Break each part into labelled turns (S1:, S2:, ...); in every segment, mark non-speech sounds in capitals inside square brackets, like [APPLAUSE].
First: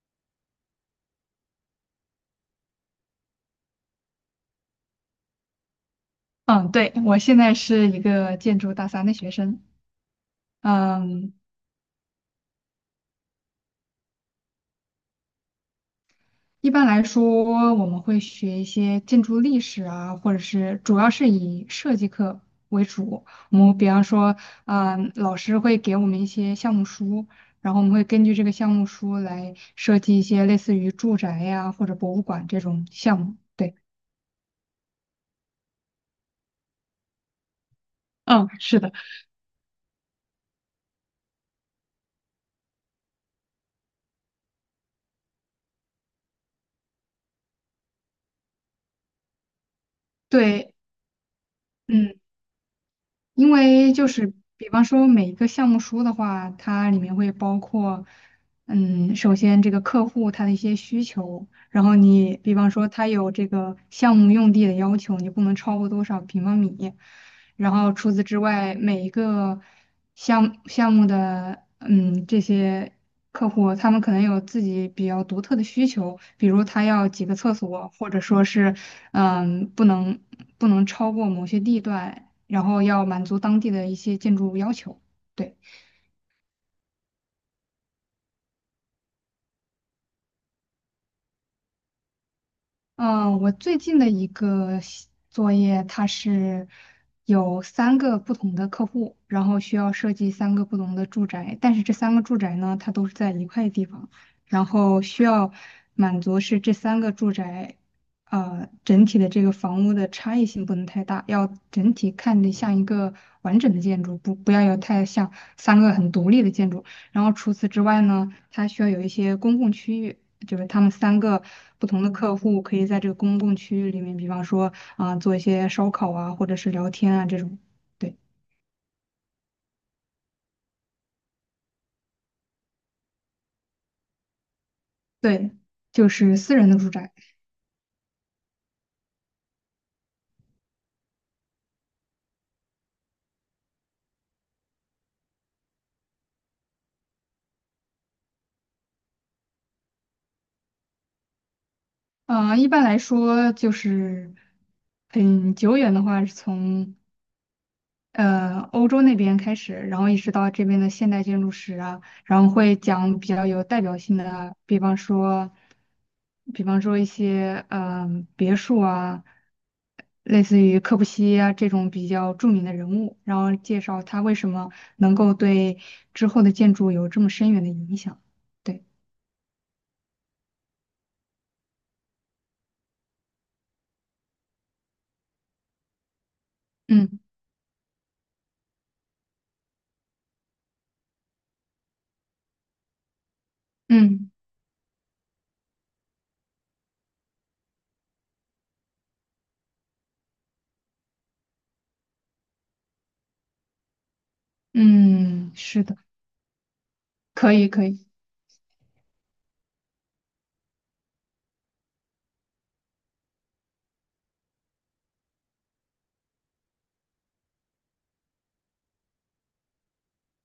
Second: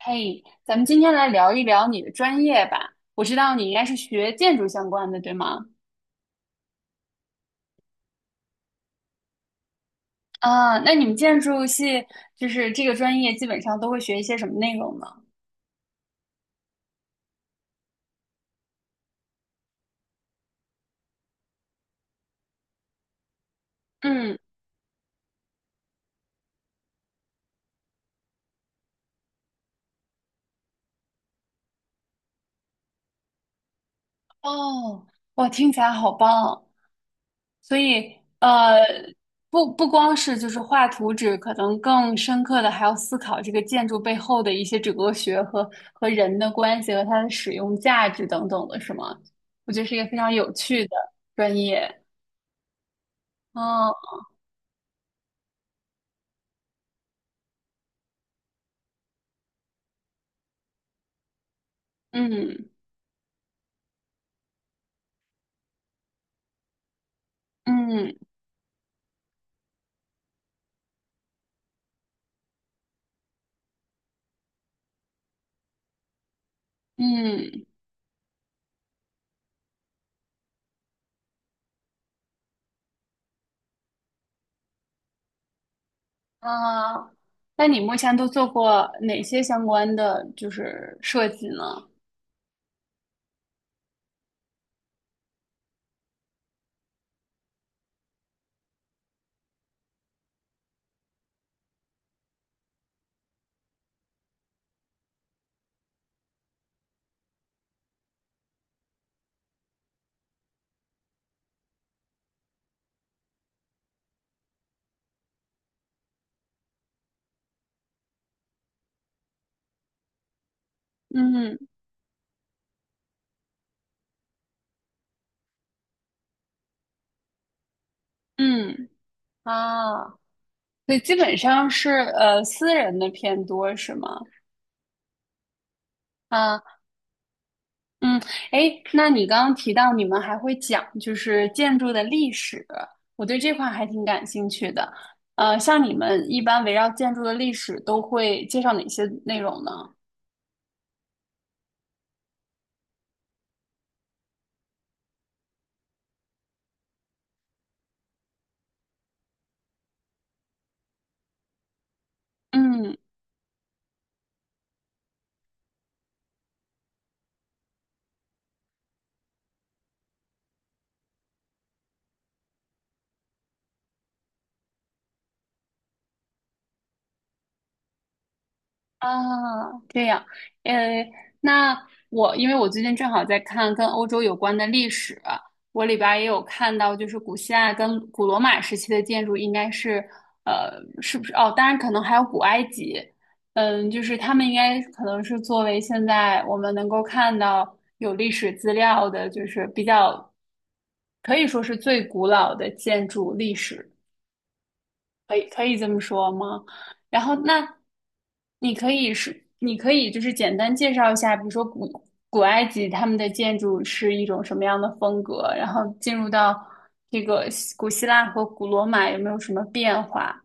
S1: 嘿，咱们今天来聊一聊你的专业吧。我知道你应该是学建筑相关的，对吗？
S2: 嗯，对，我现在是一个建筑大三的学生。
S1: 啊，那你们
S2: 嗯，
S1: 建筑系这个专业，基本上都会学一些什么内容呢？
S2: 一般来说，我们会学一些建筑历史啊，或者是主要是以设计课为主。我们比方说，
S1: 嗯，
S2: 老师会给我们一些项目书，然后我们会根据这个项目书来设计一些类似于住宅呀、或者博物馆这种项目。对，
S1: 哦，哇，听起来好棒。所以，
S2: 嗯，是的，
S1: 不光是画图纸，可能更深刻的还要思考这个建筑背后的一些哲学和人的关系和它的使用价值等等的，是吗？我觉得是一个非常有
S2: 对。
S1: 趣的专业。
S2: 嗯。因为
S1: 哦，
S2: 就是比方说每一个项目书的话，它里面会包括，首先这个客户他的一些需求，然后你比方
S1: 嗯。
S2: 说他有这个项目用地的要求，你不能超过多少平方米，然后除
S1: 嗯
S2: 此之外，每一个项目的这些客户，他们可能有自己比较独特的需求，比如他要几个厕
S1: 嗯。
S2: 所，或者说是嗯不能不能超过某些地段。然后要满足当地的一些建筑要求。对，
S1: 啊，那你目前都做过哪些相关的设计呢？
S2: 嗯，我最近的一个西作业，它是有三个不同的客户，然后需要设计三个不同的住宅，但是这三个住宅呢，它都是在一块地方，然后需要满足是这三个住宅。整体的这个房屋的差异性不能太大，要整体看着像一个完整的建筑，不要有太像三个很独立的建筑。然后除此之外呢，它需要有一些公共区域，就是他们三个
S1: 嗯
S2: 不同的客户可以在这个公共区域里面，比方说啊、做一些烧烤啊，或者是聊天啊这种。对
S1: 嗯。啊，所以基本上是私人的偏多是吗？
S2: 对，就是私
S1: 啊，
S2: 人的住宅。
S1: 嗯，诶，那你刚刚提到你们还会讲建筑的历史，我对这块还挺感兴趣的。呃，像你们一般围绕建筑的历史都会介绍哪些内容呢？
S2: 啊、一般来说就是很久远的话，是从欧洲那边开始，然后一直到这边的现代建筑史啊，然后会
S1: 嗯。
S2: 讲比较有代表性的，比方说，一些别墅啊，类似于柯布西耶啊这种比较著名的人物，然后介绍他为什么能够对之后的建筑有这么深远的影响。对，
S1: 啊，这样，呃，那我因为我最近正好在看跟欧洲有关的历史，我里边儿也有看到，就是
S2: 嗯
S1: 古希腊跟古罗马时期的建筑应该是，呃，是不是？哦，当然可能还有古埃及，嗯，就是
S2: 嗯
S1: 他们应该可能是作为现在我们能够看到有历史资料的，就是比较可以说是最古老的建筑历史。可以
S2: 嗯，
S1: 可以
S2: 是
S1: 这
S2: 的，
S1: 么说吗？然后
S2: 可以
S1: 那
S2: 可以。
S1: 你可以是，你可以简单介绍一下，比如说古埃及他们的建筑是一种什么样的风格，然后进入到这个古希腊和古罗马有没有什么变化？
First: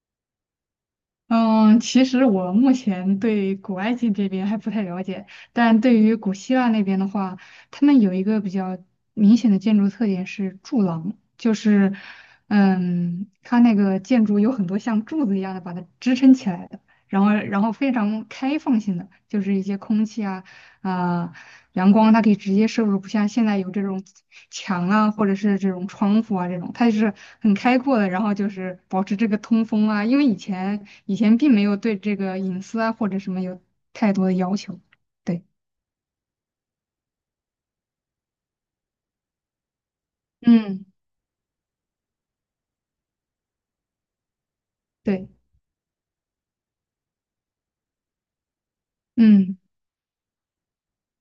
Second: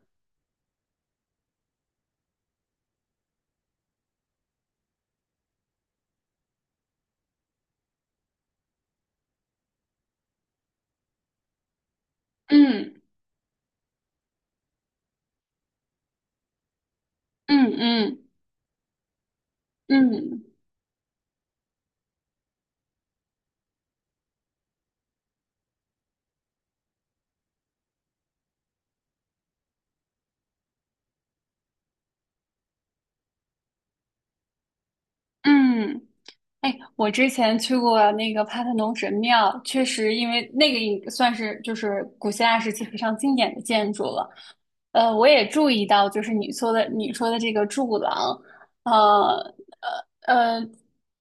S2: 嗯，其实我目前对古埃及这边还不太了解，但对于古希腊那边的话，他们有一个比较明显的建筑特点是柱廊，就是，
S1: 嗯
S2: 它那个建筑有很多像柱子一样的把它支撑起来的，然后然
S1: 嗯
S2: 后非
S1: 嗯
S2: 常开放性的，就是一些空气啊，
S1: 嗯
S2: 啊、阳光它可以直接摄入，不像现在有这种墙啊，或者是这种窗户啊这种，它就是很开阔的，然后就是保持这个通风啊，因为以前并没有对这个隐私啊或者什么有太多的要求，对，
S1: 嗯。哎，我之前去过那个帕特农神庙，确实，因为那个
S2: 嗯，
S1: 也算是就是古希腊时期非常经典的建筑了。呃，我
S2: 对，
S1: 也注意到，你说的这个柱廊，呃，
S2: 嗯
S1: 呃，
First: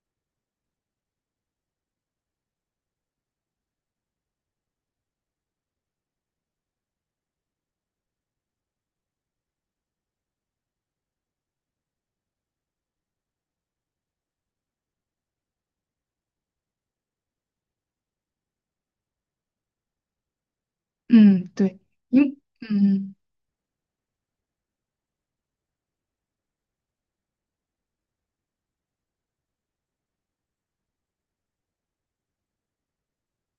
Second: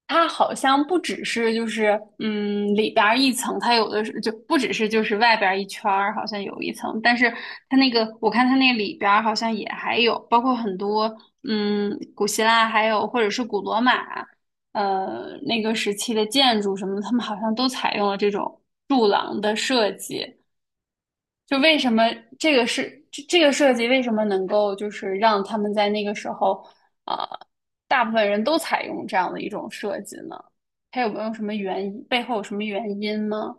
S1: 它好像不只是里边儿一层，它有的是不只是外边儿一圈儿，好像有一层，但是它那个我看它那里边儿好像也还有，包括很多古希腊还有或者是古罗马，呃那个时期的建筑什么，他们好像都采用了这种柱廊的设计，
S2: 嗯
S1: 就为
S2: 对，
S1: 什么
S2: 因嗯。
S1: 这个设计为什么能够让他们在那个时候，啊、呃大部分人都采用这样的一种设计呢？它有没有什么原因？背后有什么原因吗？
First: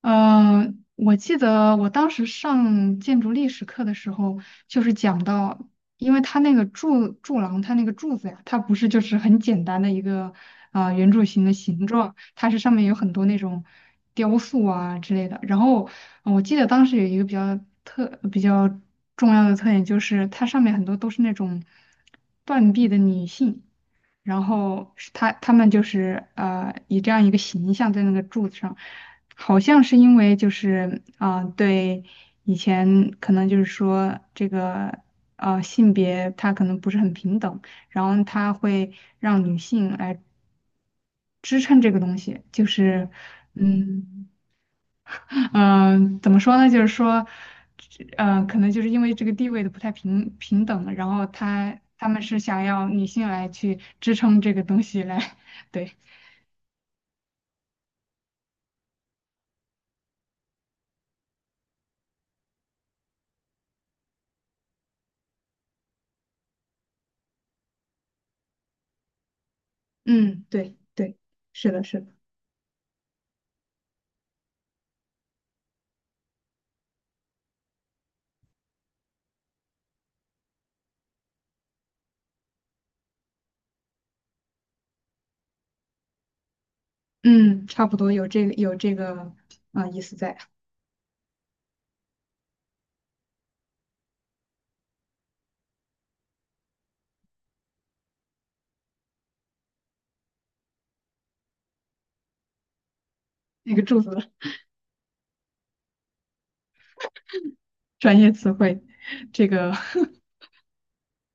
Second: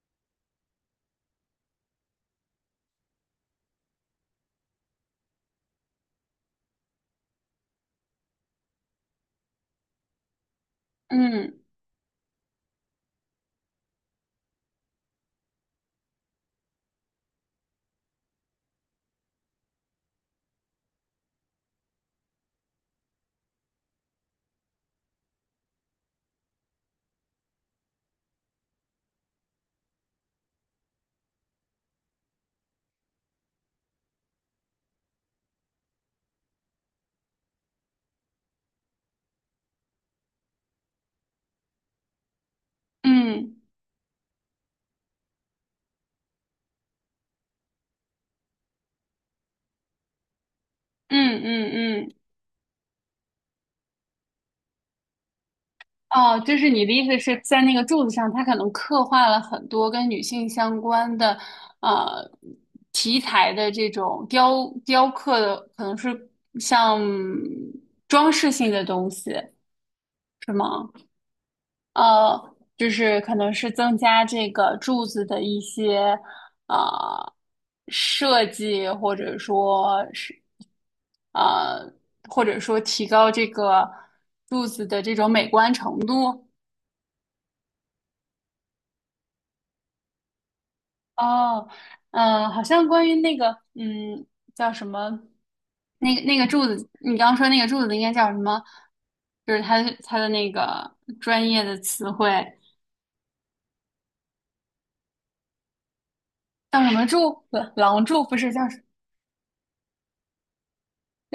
S2: 嗯，我记得我当时上建筑历史课的时候，就是讲到，因为它那个柱廊，它那个柱子呀，它不是就是很简单的一个圆柱形的
S1: 嗯
S2: 形状，它是上面有很多那种雕塑啊之类的。然后我记得当时有一个比较比较重要的特点，就是它上面很多都是那种断臂的女性。然后是他们就是以这样一个形象在那个柱子上，好像是因为就是啊、对以前可能就是说这个性别它可能不是很平等，然后它会让女性来支撑这个东西，就是
S1: 嗯
S2: 嗯嗯、怎么说呢？就是说可能就是因为这个地位的不太平等，然后
S1: 嗯嗯
S2: 他他
S1: 嗯。
S2: 们是想要女性来去支撑这个东西来 [LAUGHS] 对。
S1: 哦，就是你的意思是在那个柱子上，它可能刻画了很多跟女性相关的，呃，题材的这种雕刻的，可能是像装饰性的东西，
S2: 嗯，
S1: 是
S2: 对
S1: 吗？
S2: 对，是的，是的，
S1: 呃，就是可能是增加这个柱子的一些呃设计，或者说是呃，或者说提高这个柱子的这种美观程度。
S2: 嗯，差不多有这个啊、意思在，
S1: 哦，好像关于那个嗯叫什么那个柱子，你刚刚说那个柱子应该叫什么？就是它那个专业的词汇
S2: 那个柱子的
S1: 叫什么柱？廊
S2: 专
S1: 柱
S2: 业
S1: 不是
S2: 词
S1: 叫？
S2: 汇，这个 [LAUGHS]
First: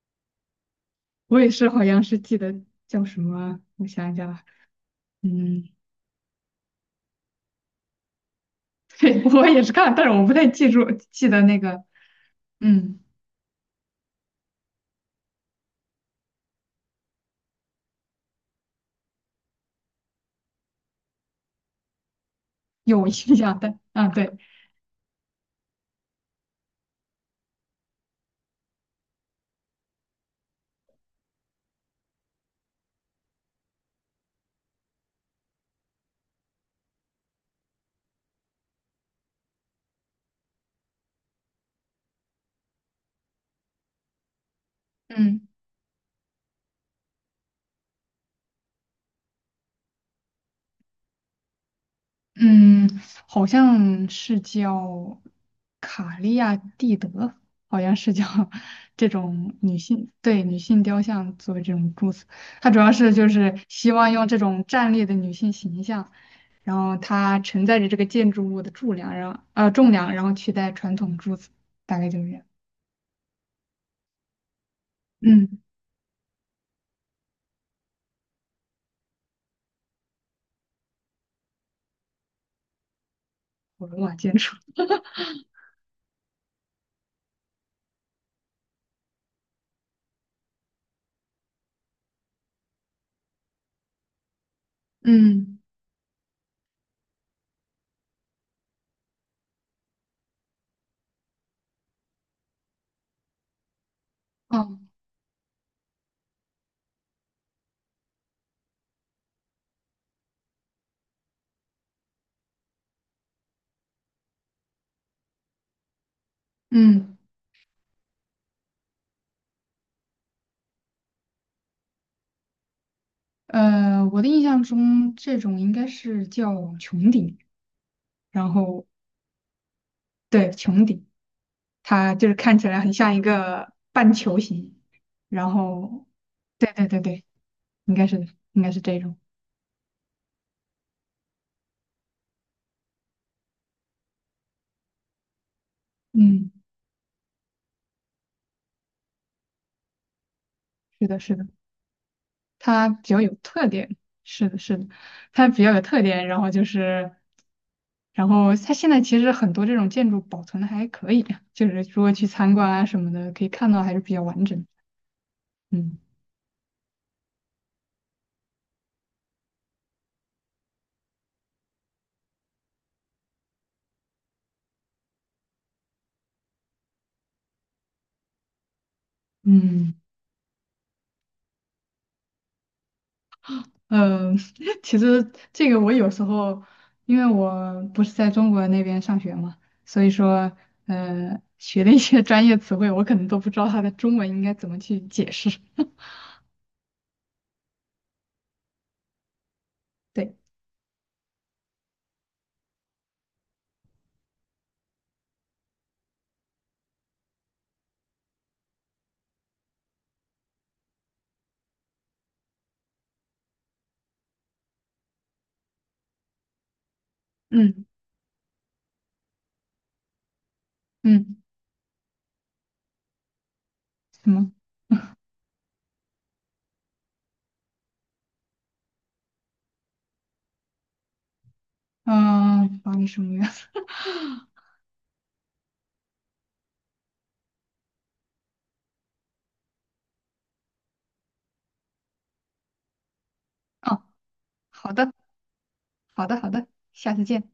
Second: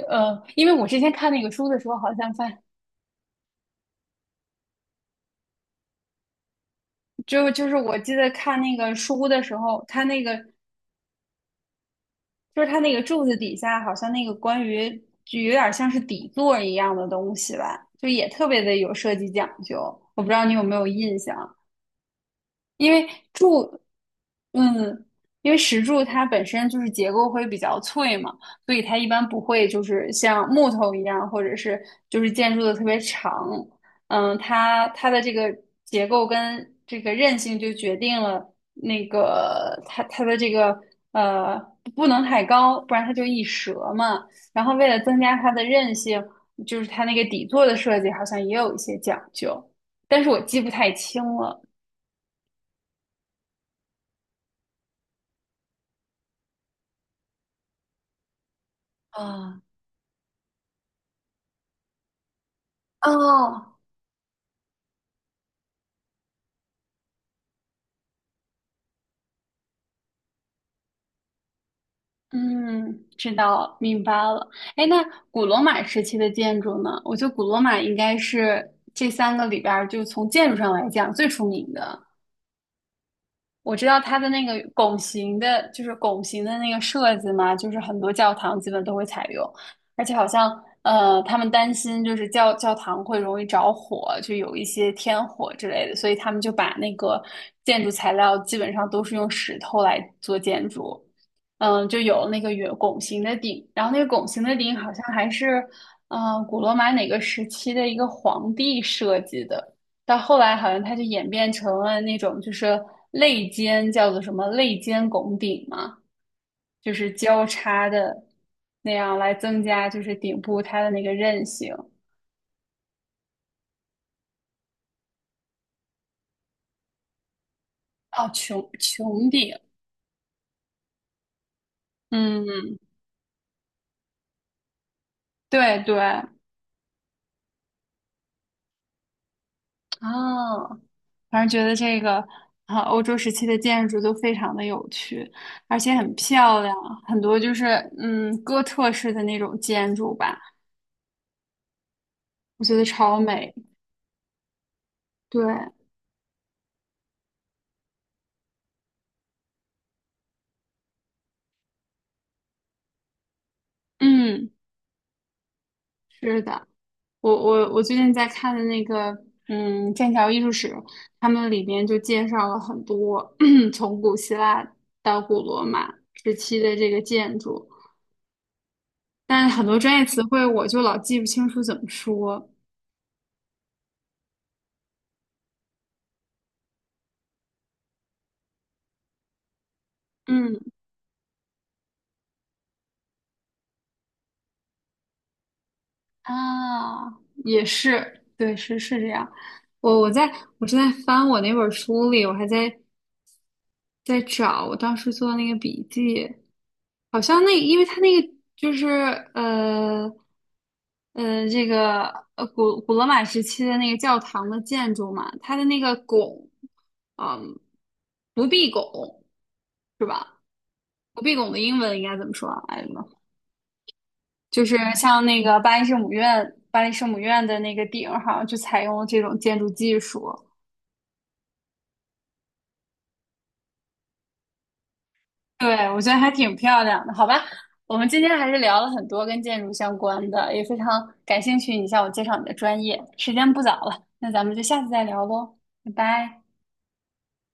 S1: 呃，因为我之前看
S2: 我
S1: 那个
S2: 也
S1: 书
S2: 是
S1: 的
S2: 好
S1: 时候，
S2: 像
S1: 好
S2: 是
S1: 像
S2: 记得
S1: 在，
S2: 叫什么，我想一下啊，嗯，
S1: 就是我记得看那个
S2: 对，
S1: 书的
S2: 我
S1: 时
S2: 也是
S1: 候，
S2: 看
S1: 它
S2: 但是
S1: 那
S2: 我不
S1: 个
S2: 太记得那个，
S1: 就是它那
S2: 嗯，
S1: 个柱子底下，好像那个关于就有点像是底座一样的东西吧，就也特别的有设计讲究。我不知道你有没有印象。因
S2: 有
S1: 为
S2: 印象的，
S1: 柱，
S2: 啊对，
S1: 嗯，因为石柱它本身就是结构会比较脆嘛，所以它一般不会就是像木头一样，或者是就是建筑的特别长。嗯，它这个结构跟这个韧性就决定了那个它这个呃不能太高，不然它就易折嘛。然后为了增加
S2: 嗯。
S1: 它的韧性，就是它那个底座的设计好像也有一些讲究，但是我记不太清了。
S2: 嗯，好像是叫卡利亚蒂德，好像是叫 [LAUGHS] 这种
S1: 啊、
S2: 女性，对，女性雕像作为这种柱子，它主要是就是
S1: 哦，
S2: 希望用这种站立的女性形象，然后它承载着这个建筑物的柱梁，然后重量，然后取代传统柱子，大概就是这样。
S1: 嗯，知道，明白了。哎，那古罗
S2: 嗯，
S1: 马时期的建筑呢？我觉得古罗马应该是这三个里边儿，就从建筑上来讲最出名的。我知
S2: 我
S1: 道
S2: 罗马
S1: 它的
S2: 建
S1: 那
S2: 筑。
S1: 个拱形的，拱形的那个设计嘛，就是很多教堂基本都会采用，而且好像他们担心教堂会容易着火，就有一些天火
S2: 嗯，
S1: 之类的，所以他们就把那个建筑材料基本上都是用石头来做建筑，嗯，就有那个圆拱形的顶，然后那个拱形的顶
S2: 哦，
S1: 好像还是古罗马哪个时期的一个皇帝设计的。到后来好像它就演变成了那种就是肋间叫做什么肋间拱顶嘛，就是
S2: 嗯，
S1: 交叉的那样来增加就是顶部它的那个韧性。
S2: 我的印象中这种应该是叫穹顶，
S1: 哦，
S2: 然后
S1: 穹顶，
S2: 对穹顶。它就是看起
S1: 嗯，
S2: 来很像一个半球形，然
S1: 对对
S2: 后，
S1: 啊，
S2: 对对对对，应该是的，应该是这种，
S1: 反正觉得这个啊，欧洲时期的建筑都非常的有趣，而且很
S2: 嗯，
S1: 漂亮，很多就是哥特式的那种建筑吧，
S2: 是的，是的，
S1: 我觉得
S2: 它比
S1: 超
S2: 较有
S1: 美。
S2: 特点，是的，是的，
S1: 对，
S2: 它比较有特点，然后就是，然后它现在其实很多这种建筑保存的还可以，就是如果去参观啊什么的，可以看到还是比较完
S1: 嗯，
S2: 整，嗯
S1: 是的。我最近在看的那个，嗯，剑桥艺术史，他们里边就介绍了很多 [CLEARS THROAT] 从古希腊到古罗马时期的这个建筑，但是很多
S2: 嗯。
S1: 专业词汇我就老记不清楚怎么说。
S2: 嗯，[LAUGHS] 其实这个我有时候，因为我不是在中国那边上学嘛，所以说，
S1: 嗯。
S2: 学的一些 [LAUGHS] 专业词汇，我可能都不知道它的中文应该怎么去解释。[LAUGHS]
S1: 啊，也是，对，是这样。我我在
S2: 对，
S1: 我正在翻我那本书里，我还在在找我当时做的那个笔记，好像那因为他那个就是呃呃这个古罗马时期的那个教堂的建筑嘛，它的那个拱，嗯，
S2: 嗯
S1: 不闭拱是吧？不闭
S2: 嗯，
S1: 拱的英文应该怎么说啊？哎，
S2: 什么？
S1: 就是像那个巴黎圣母院，巴黎圣母院的那个顶儿，好像就采用了这种建筑技术。
S2: 嗯，法你什么呀？
S1: 对，我觉得还挺漂亮的，好吧？我们今天还是聊了很多跟建筑相关的，也非常感兴趣你向我介绍你的专业。时间不早
S2: [LAUGHS] 哦，
S1: 了，那咱们就下次
S2: 好
S1: 再
S2: 的，
S1: 聊喽，拜
S2: 好的，
S1: 拜。
S2: 好的，下次见。